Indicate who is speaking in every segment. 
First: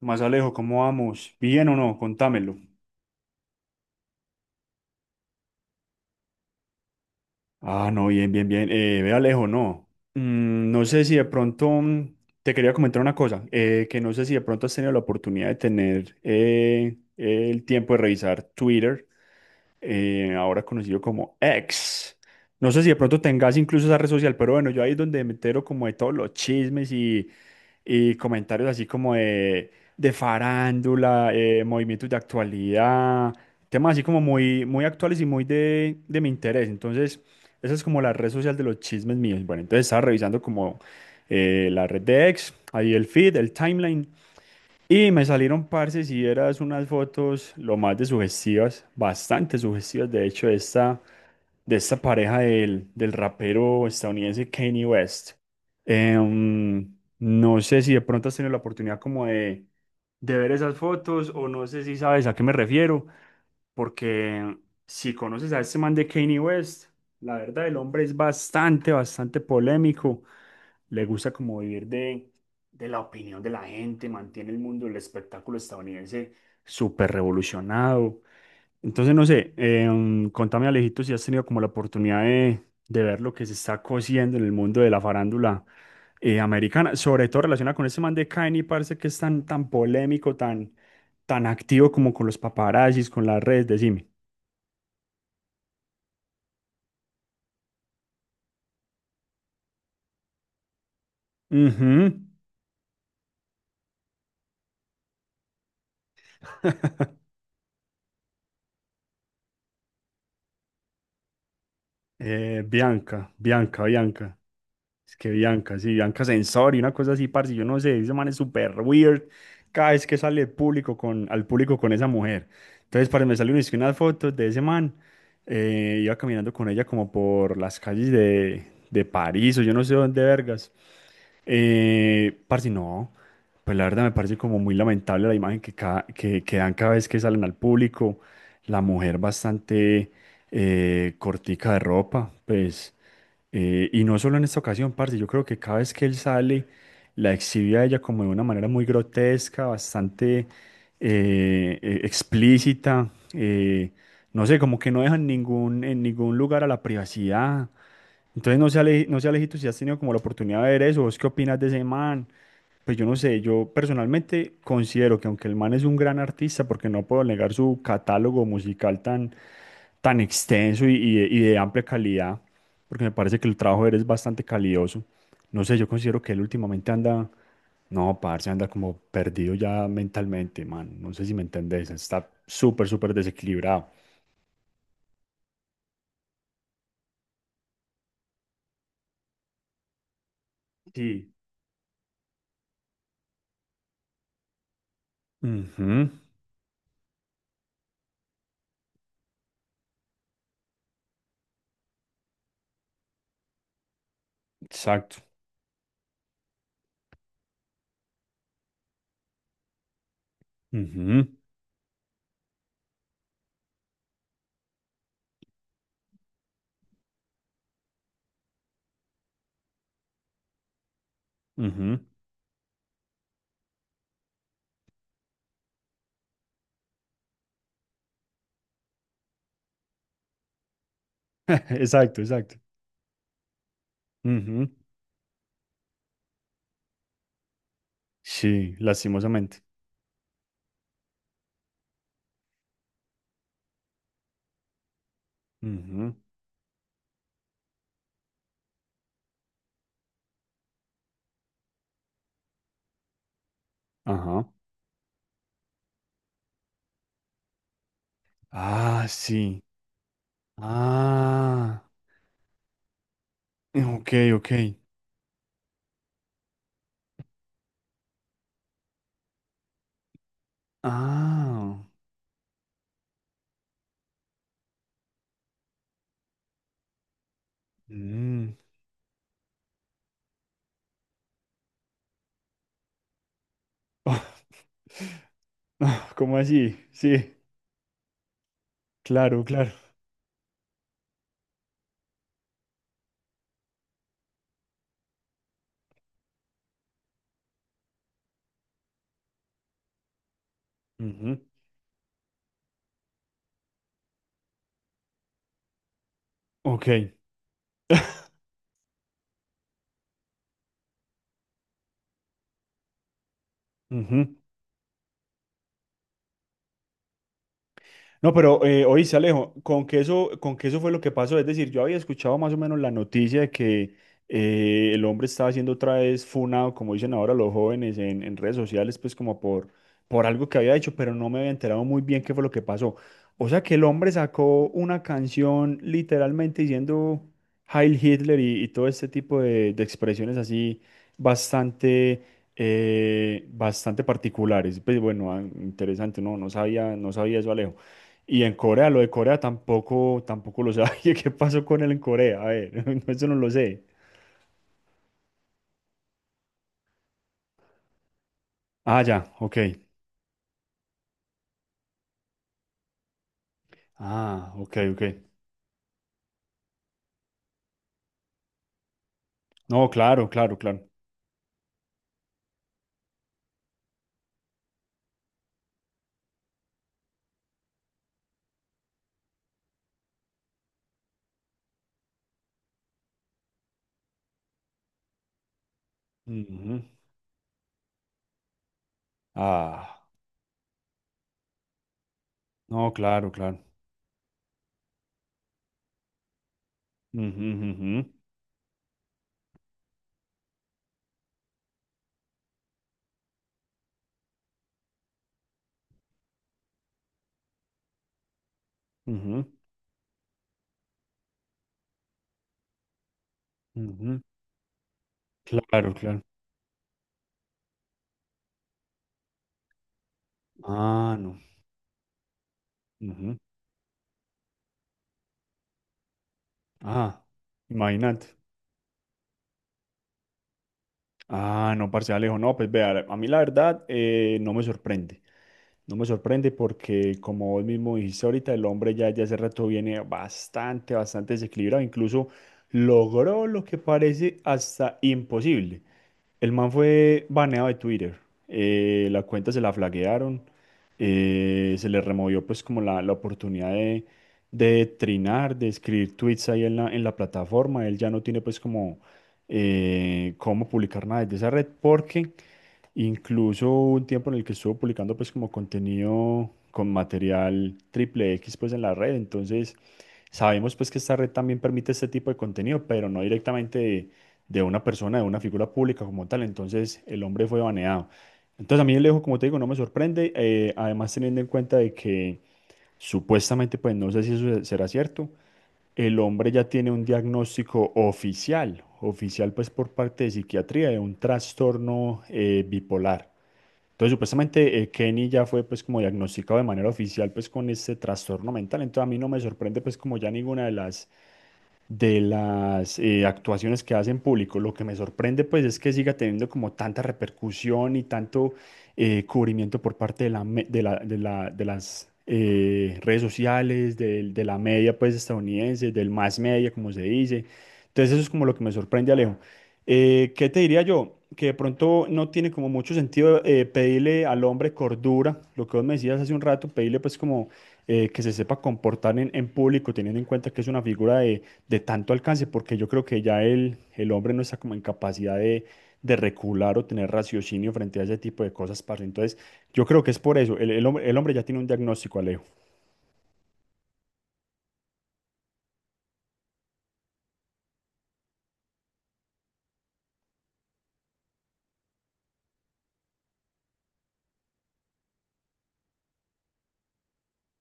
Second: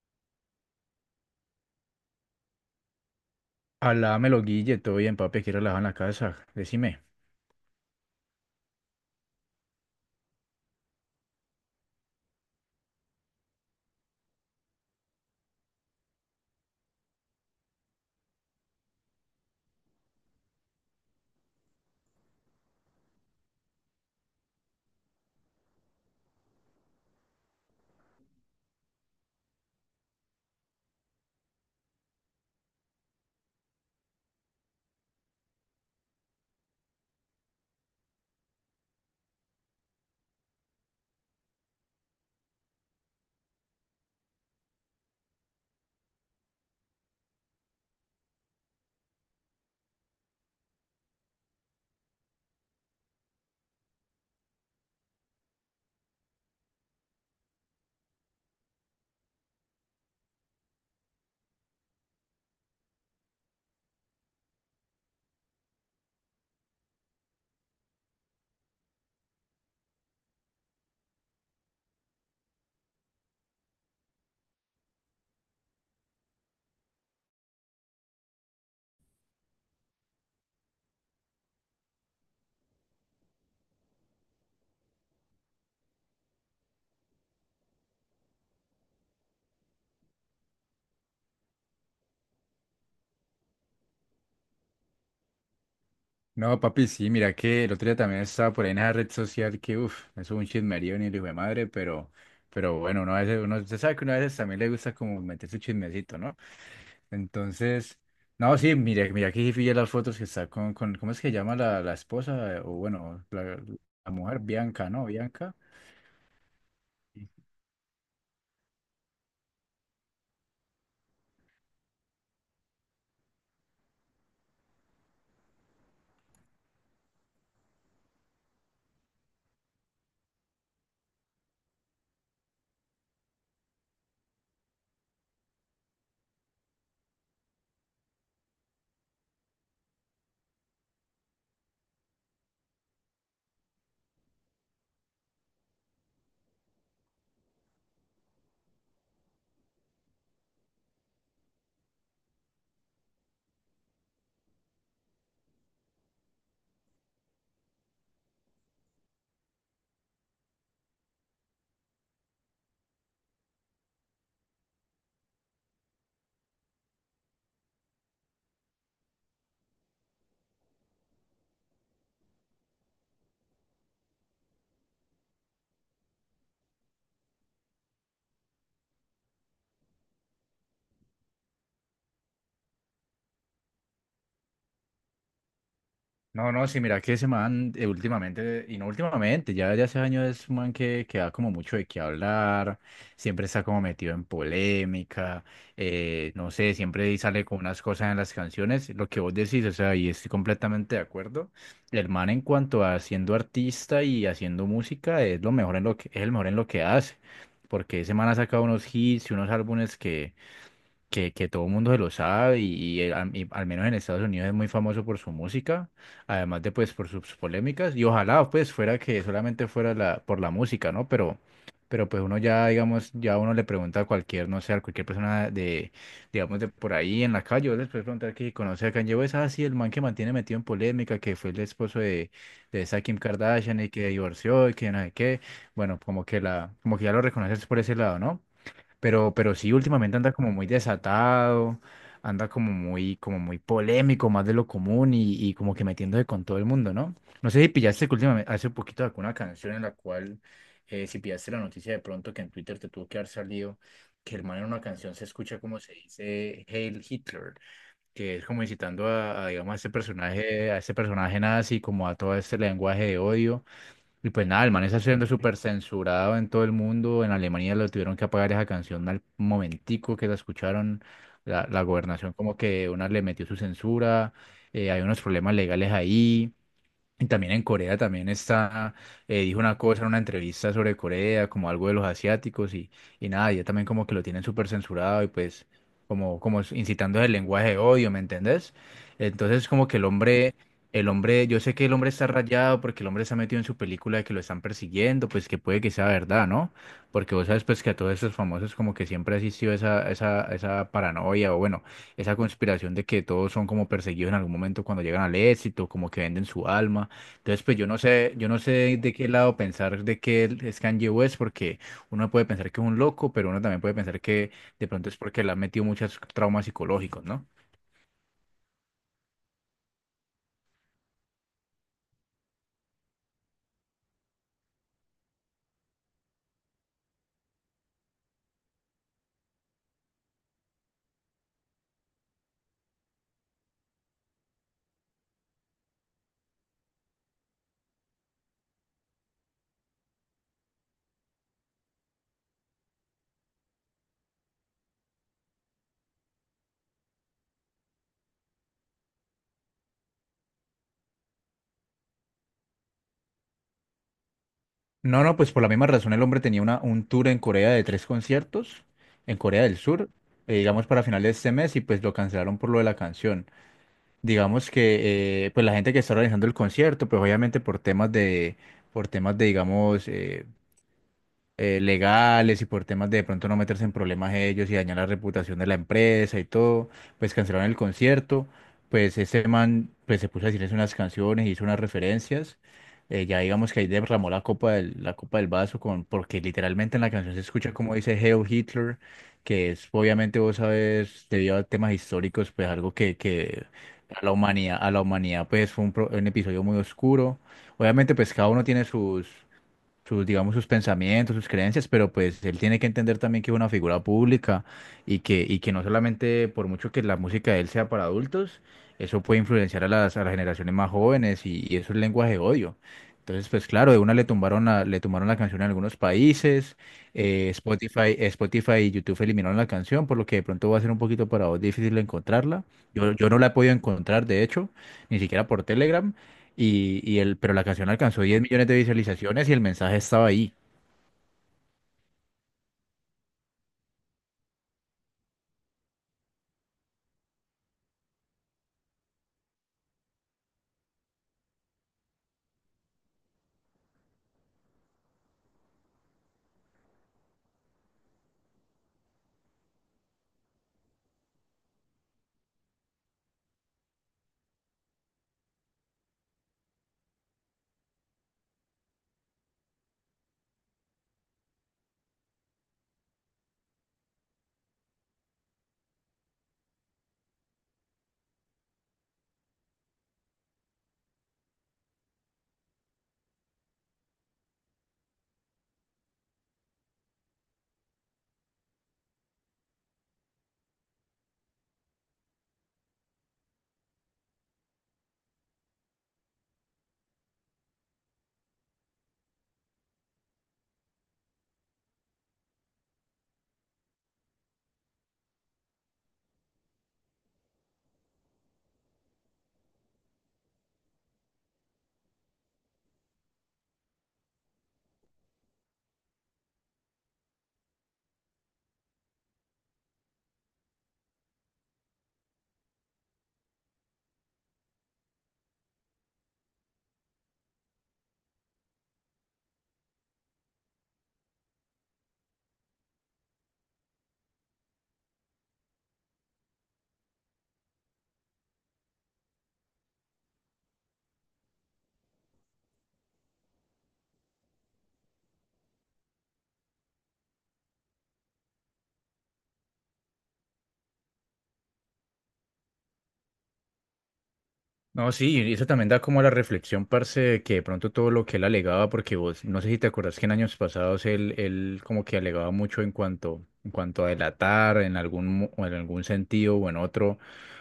Speaker 1: Más Alejo, ¿cómo vamos? ¿Bien o no? Contámelo.
Speaker 2: Hablámelo, Guille, todo bien, papi, aquí relajado en la casa, decime.
Speaker 1: Ah, no, bien, bien, bien. Ve Alejo, no. Mm, no sé si de pronto mm, te quería comentar una cosa, que no sé si de pronto has tenido la oportunidad de tener el tiempo de revisar Twitter, ahora conocido como X. No sé si de pronto tengas incluso esa red social, pero bueno, yo ahí es donde me entero como de todos los chismes y comentarios así como de farándula, movimientos de actualidad, temas así como muy, muy actuales y muy de mi interés. Entonces, esa es como la red social de los chismes míos. Bueno, entonces estaba revisando como la red de ex, ahí el feed, el timeline, y me salieron, parce, si eras unas fotos lo más de sugestivas, bastante sugestivas, de hecho, de esta pareja del, del rapero estadounidense Kanye West. No sé si de pronto has tenido la oportunidad como de ver esas fotos o no sé si sabes a qué me refiero, porque si conoces a este man de Kanye West, la verdad el hombre es bastante, bastante polémico, le gusta como vivir de la opinión de la gente, mantiene el mundo del espectáculo estadounidense súper revolucionado. Entonces, no sé, contame Alejito si has tenido como la oportunidad de ver lo que se está cosiendo en el mundo de la farándula americana, sobre todo relacionada con ese man de Kanye, parece que es tan, tan polémico, tan, tan activo como con los paparazzis, con las redes, decime.
Speaker 2: No, papi, sí, mira que el otro día también estaba por ahí en esa red social que, uff, eso es un chismerío ni el hijo de madre,
Speaker 1: Ujú.
Speaker 2: pero bueno, uno a veces, usted sabe que uno a veces también le gusta como meter su chismecito, ¿no? Entonces, no, sí, mira que sí pillé las fotos que está con, ¿cómo es que llama la esposa? O bueno,
Speaker 1: Bianca,
Speaker 2: la,
Speaker 1: Bianca,
Speaker 2: la
Speaker 1: Bianca.
Speaker 2: mujer, Bianca, ¿no?
Speaker 1: Es que
Speaker 2: Bianca.
Speaker 1: Bianca, sí, Bianca Sensor y una cosa así, parce, yo no sé, ese man es súper weird cada vez que sale público con, al público con esa mujer. Entonces, parce, me salieron es que unas fotos de ese man, iba caminando con ella como por las calles de París o yo no sé dónde vergas. Parce, no, pues la verdad me parece como muy lamentable la imagen que, que dan cada vez que salen al público, la mujer bastante cortica de ropa, pues... y no solo en esta ocasión, parce, yo creo que cada vez que él sale, la exhibe a ella como de una manera muy grotesca, bastante explícita. No sé, como que no dejan ningún, en ningún lugar a la privacidad. Entonces, no sé, Alejito, si has tenido como la oportunidad de ver eso, ¿vos qué opinas de ese man? Pues yo no sé, yo personalmente considero que aunque el man es un gran artista, porque no puedo negar su catálogo musical tan, tan extenso y de amplia calidad, porque me parece que el trabajo de él es bastante calidoso. No sé, yo considero que él últimamente anda, no, parce, anda como perdido ya mentalmente, man. No sé si me entendés, está súper, súper desequilibrado.
Speaker 2: No, no, sí, mira que ese man últimamente, y no últimamente, ya desde hace años es un man que
Speaker 1: Sí.
Speaker 2: da como mucho de qué hablar, siempre está como metido en polémica,
Speaker 1: Ujú,
Speaker 2: no sé, siempre sale con unas cosas en las canciones, lo que vos decís, o sea, y estoy completamente de acuerdo. El man en cuanto a siendo artista y haciendo
Speaker 1: exacto.
Speaker 2: música es lo mejor en lo que, es el mejor en lo que hace, porque ese man ha sacado unos hits y unos álbumes
Speaker 1: Ujú,
Speaker 2: que todo el mundo se lo sabe y, y al menos en Estados Unidos es muy famoso por su música, además de pues por sus polémicas y ojalá pues fuera que solamente fuera la, por la música, ¿no?
Speaker 1: ujú.
Speaker 2: Pero pues uno ya, digamos, ya uno le pregunta a cualquier, no sé, a cualquier persona de, digamos, de por ahí en la calle, yo les puedo preguntar que si conoce a Kanye West, ah, sí, el man que mantiene metido en polémica, que fue el esposo
Speaker 1: Exacto, exacto.
Speaker 2: de esa Kim Kardashian y que divorció
Speaker 1: Ujú.
Speaker 2: y que no sé qué, bueno, como que la, como que ya lo reconoces por ese lado, ¿no?
Speaker 1: Sí,
Speaker 2: Pero
Speaker 1: lastimosamente.
Speaker 2: sí, últimamente anda como muy desatado, anda como muy polémico, más de lo común y como que
Speaker 1: Ujú.
Speaker 2: metiéndose con todo el mundo, ¿no? No sé si pillaste que últimamente, hace poquito sacó una canción en la cual, si pillaste la noticia de pronto que en Twitter te tuvo que haber salido, que el
Speaker 1: Ajá.
Speaker 2: man en una canción se escucha como se dice Hail Hitler, que es como incitando
Speaker 1: Ah,
Speaker 2: a,
Speaker 1: sí.
Speaker 2: digamos, a ese personaje nazi,
Speaker 1: Ah,
Speaker 2: como a todo este lenguaje de odio.
Speaker 1: ok,
Speaker 2: Y pues
Speaker 1: ok.
Speaker 2: nada, el man está siendo súper censurado en todo el mundo. En Alemania lo tuvieron que apagar esa canción al momentico que la escucharon. La,
Speaker 1: Ah,
Speaker 2: la gobernación como que una le metió su censura. Hay unos problemas legales ahí. Y también en Corea también
Speaker 1: mm.
Speaker 2: está, dijo una cosa en una entrevista sobre Corea, como algo de los asiáticos y nada, ya también como que lo tienen súper censurado y pues
Speaker 1: Ah, ¿cómo
Speaker 2: como, como
Speaker 1: así?
Speaker 2: incitando el
Speaker 1: Sí,
Speaker 2: lenguaje de odio, ¿me entendés?
Speaker 1: claro,
Speaker 2: Entonces
Speaker 1: claro.
Speaker 2: como que el hombre, yo sé que el hombre está rayado porque el hombre se ha metido en su película de que lo están persiguiendo, pues que puede que sea verdad, ¿no? Porque vos sabes pues que a todos esos famosos como que siempre ha existido esa
Speaker 1: Ujú.
Speaker 2: paranoia o bueno, esa conspiración de que todos son como perseguidos en algún momento cuando llegan al éxito, como que venden su alma.
Speaker 1: Ok.
Speaker 2: Entonces, pues yo no sé de qué lado pensar de que él es Kanye West, porque uno puede pensar que es un loco, pero uno también puede pensar
Speaker 1: Ujú.
Speaker 2: que de pronto es porque le han metido muchos traumas psicológicos, ¿no?
Speaker 1: No, pero oíste, Alejo, con que eso fue lo que pasó. Es decir, yo había escuchado más o menos la noticia de que el hombre estaba siendo otra vez funado, como dicen ahora los jóvenes en redes sociales, pues como por algo que había hecho, pero no me había enterado muy bien qué fue lo que pasó. O sea que el hombre sacó una canción literalmente diciendo Heil Hitler y todo este tipo de expresiones así bastante bastante particulares. Pues bueno, ah, interesante, no, no sabía, no sabía eso, Alejo. Y en Corea, lo de Corea tampoco, tampoco lo sabía. ¿Qué pasó con él en Corea? A ver, no, eso no lo sé.
Speaker 2: No, no, pues por la misma razón el hombre tenía una, un tour en Corea de tres conciertos,
Speaker 1: Ah, ya,
Speaker 2: en
Speaker 1: ok.
Speaker 2: Corea del Sur, digamos para finales de este mes, y pues lo cancelaron por lo de la canción.
Speaker 1: Ah,
Speaker 2: Digamos
Speaker 1: ok, ok.
Speaker 2: que pues la gente que está organizando el concierto, pues obviamente por temas de,
Speaker 1: No,
Speaker 2: digamos,
Speaker 1: claro, claro, claro.
Speaker 2: legales y por temas de pronto no meterse en problemas ellos y dañar la reputación de la empresa y todo, pues cancelaron el concierto, pues este man pues se puso a decirles unas canciones, hizo unas referencias, ya digamos que ahí derramó la copa del vaso con, porque
Speaker 1: Ujú.
Speaker 2: literalmente en la canción se escucha como dice Hail Hitler, que es
Speaker 1: Ah,
Speaker 2: obviamente vos sabes, debido a temas históricos, pues
Speaker 1: no,
Speaker 2: algo
Speaker 1: claro, claro.
Speaker 2: que a la humanidad pues fue un, un episodio muy oscuro.
Speaker 1: Ujú, ujú,
Speaker 2: Obviamente pues cada uno tiene sus sus, digamos, sus pensamientos, sus creencias, pero pues él tiene que entender también que es una figura pública y que no solamente por mucho que la música de él sea para adultos, eso puede
Speaker 1: ujú,
Speaker 2: influenciar a las generaciones más jóvenes y eso es lenguaje de odio. Entonces, pues claro, de una
Speaker 1: ujú.
Speaker 2: le tumbaron la canción en
Speaker 1: Claro,
Speaker 2: algunos
Speaker 1: claro.
Speaker 2: países, Spotify y YouTube eliminaron la canción, por lo que de pronto va a ser un
Speaker 1: Ah,
Speaker 2: poquito
Speaker 1: no.
Speaker 2: para vos difícil encontrarla. Yo
Speaker 1: Ujú.
Speaker 2: no la he podido encontrar, de hecho, ni siquiera por Telegram, y
Speaker 1: Ah,
Speaker 2: el, pero la canción alcanzó
Speaker 1: imagínate.
Speaker 2: 10 millones de visualizaciones y el mensaje estaba ahí.
Speaker 1: Ah, no, parce Alejo, no, pues vea, a mí la verdad no me sorprende. No me sorprende porque, como vos mismo dijiste ahorita, el hombre ya hace rato viene bastante, bastante desequilibrado. Incluso logró lo que parece hasta imposible. El man fue baneado de Twitter. La cuenta se la flaguearon. Se le removió pues como la oportunidad de trinar, de escribir tweets ahí en la plataforma. Él ya no tiene pues como cómo publicar nada desde esa red porque incluso hubo un tiempo en el que estuvo publicando pues como contenido con material triple X pues en la red. Entonces sabemos pues que esta red también permite este tipo de contenido, pero no directamente de una persona, de una figura pública como tal. Entonces el hombre fue baneado. Entonces a mí el Alejo, como te digo, no me sorprende. Además teniendo en cuenta de que supuestamente pues no sé si eso será cierto. El hombre ya tiene un diagnóstico oficial, oficial pues por parte de psiquiatría de un trastorno bipolar. Entonces, supuestamente, Kenny ya fue pues como diagnosticado de manera oficial pues con este trastorno mental. Entonces, a mí no me sorprende pues como ya ninguna de las actuaciones que hace en público. Lo que me sorprende pues es que siga teniendo como tanta repercusión y tanto cubrimiento por parte de la, de las redes sociales, de, la media pues estadounidense, del más media como se dice. Entonces eso es como lo que me sorprende, Alejo. ¿Qué te diría yo? Que de pronto no tiene como mucho sentido pedirle al hombre cordura, lo que vos me decías hace un rato, pedirle pues como que se sepa comportar en público, teniendo en cuenta que es una figura de tanto alcance, porque yo creo que ya el hombre no está como en capacidad de recular o tener raciocinio frente a ese tipo de cosas, parce. Entonces, yo creo que es por eso. El hombre ya tiene un diagnóstico, Alejo.
Speaker 2: No, sí, y eso también da como a la reflexión, parce, de que de pronto todo lo que él alegaba, porque vos, no sé si te acordás que en años pasados él, él como que alegaba mucho en cuanto a delatar, en algún, o en algún sentido o en otro,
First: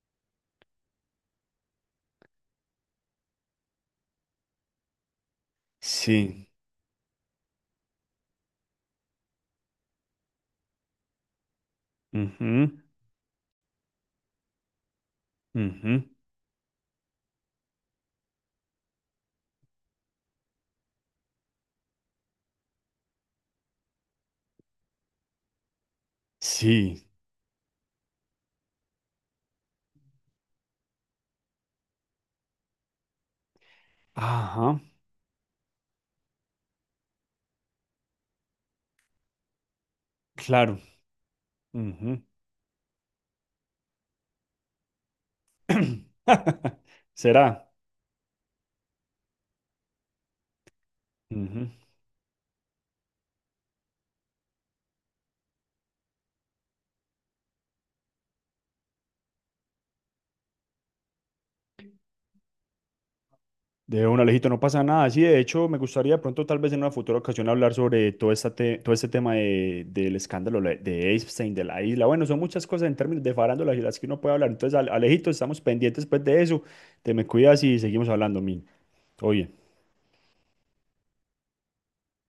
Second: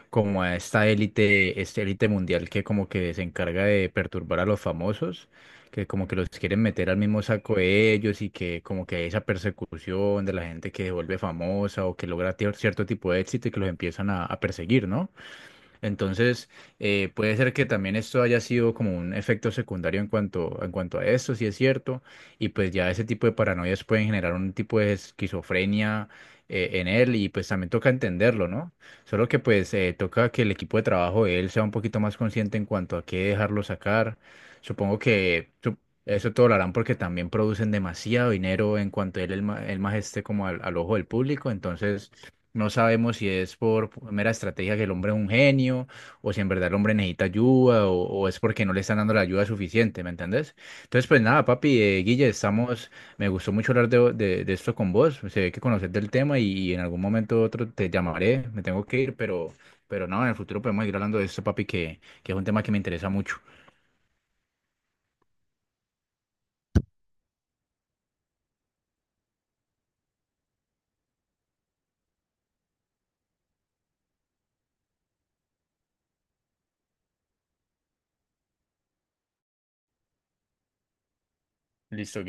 Speaker 2: como a esta élite mundial que como que se encarga de perturbar a los famosos, que como que los
Speaker 1: Sí.
Speaker 2: quieren meter al mismo saco de ellos y que como que hay esa persecución de la gente que se vuelve famosa o que logra
Speaker 1: Ujú,
Speaker 2: cierto tipo de éxito y que los empiezan a perseguir, ¿no?
Speaker 1: ujú.
Speaker 2: Entonces, puede ser que también esto haya sido como un efecto secundario en cuanto a esto, si es cierto, y pues ya ese tipo de paranoias pueden generar un tipo de esquizofrenia en
Speaker 1: Sí.
Speaker 2: él y pues también toca entenderlo, ¿no? Solo que pues toca que el equipo de trabajo de él sea un poquito más consciente en cuanto a qué dejarlo sacar.
Speaker 1: Ajá.
Speaker 2: Supongo que eso todo lo harán porque también producen demasiado dinero en cuanto él, el más esté como al al
Speaker 1: Claro.
Speaker 2: ojo del público, entonces...
Speaker 1: Ujú.
Speaker 2: No sabemos si es por mera estrategia que el hombre es un genio, o si en verdad el hombre necesita
Speaker 1: ¿Será?
Speaker 2: ayuda, o es porque no le están dando la ayuda suficiente, ¿me entendés? Entonces, pues nada,
Speaker 1: Ujú.
Speaker 2: papi, Guille, estamos, me gustó mucho hablar de, de esto con vos, se ve que conoces del tema y en algún momento u otro te llamaré, me tengo que ir, pero no, en el futuro podemos ir hablando de esto, papi, que es un tema que me interesa mucho.
Speaker 1: De un Alejito, no pasa nada. Sí, de hecho, me gustaría pronto, tal vez en una futura ocasión, hablar sobre todo, todo este tema del escándalo de Epstein, de la isla. Bueno, son muchas cosas en términos de farándula y las que uno puede hablar. Entonces, Alejito, estamos pendientes pues, de eso. Te me cuidas y seguimos hablando, Min. Todo bien.
Speaker 2: Listo.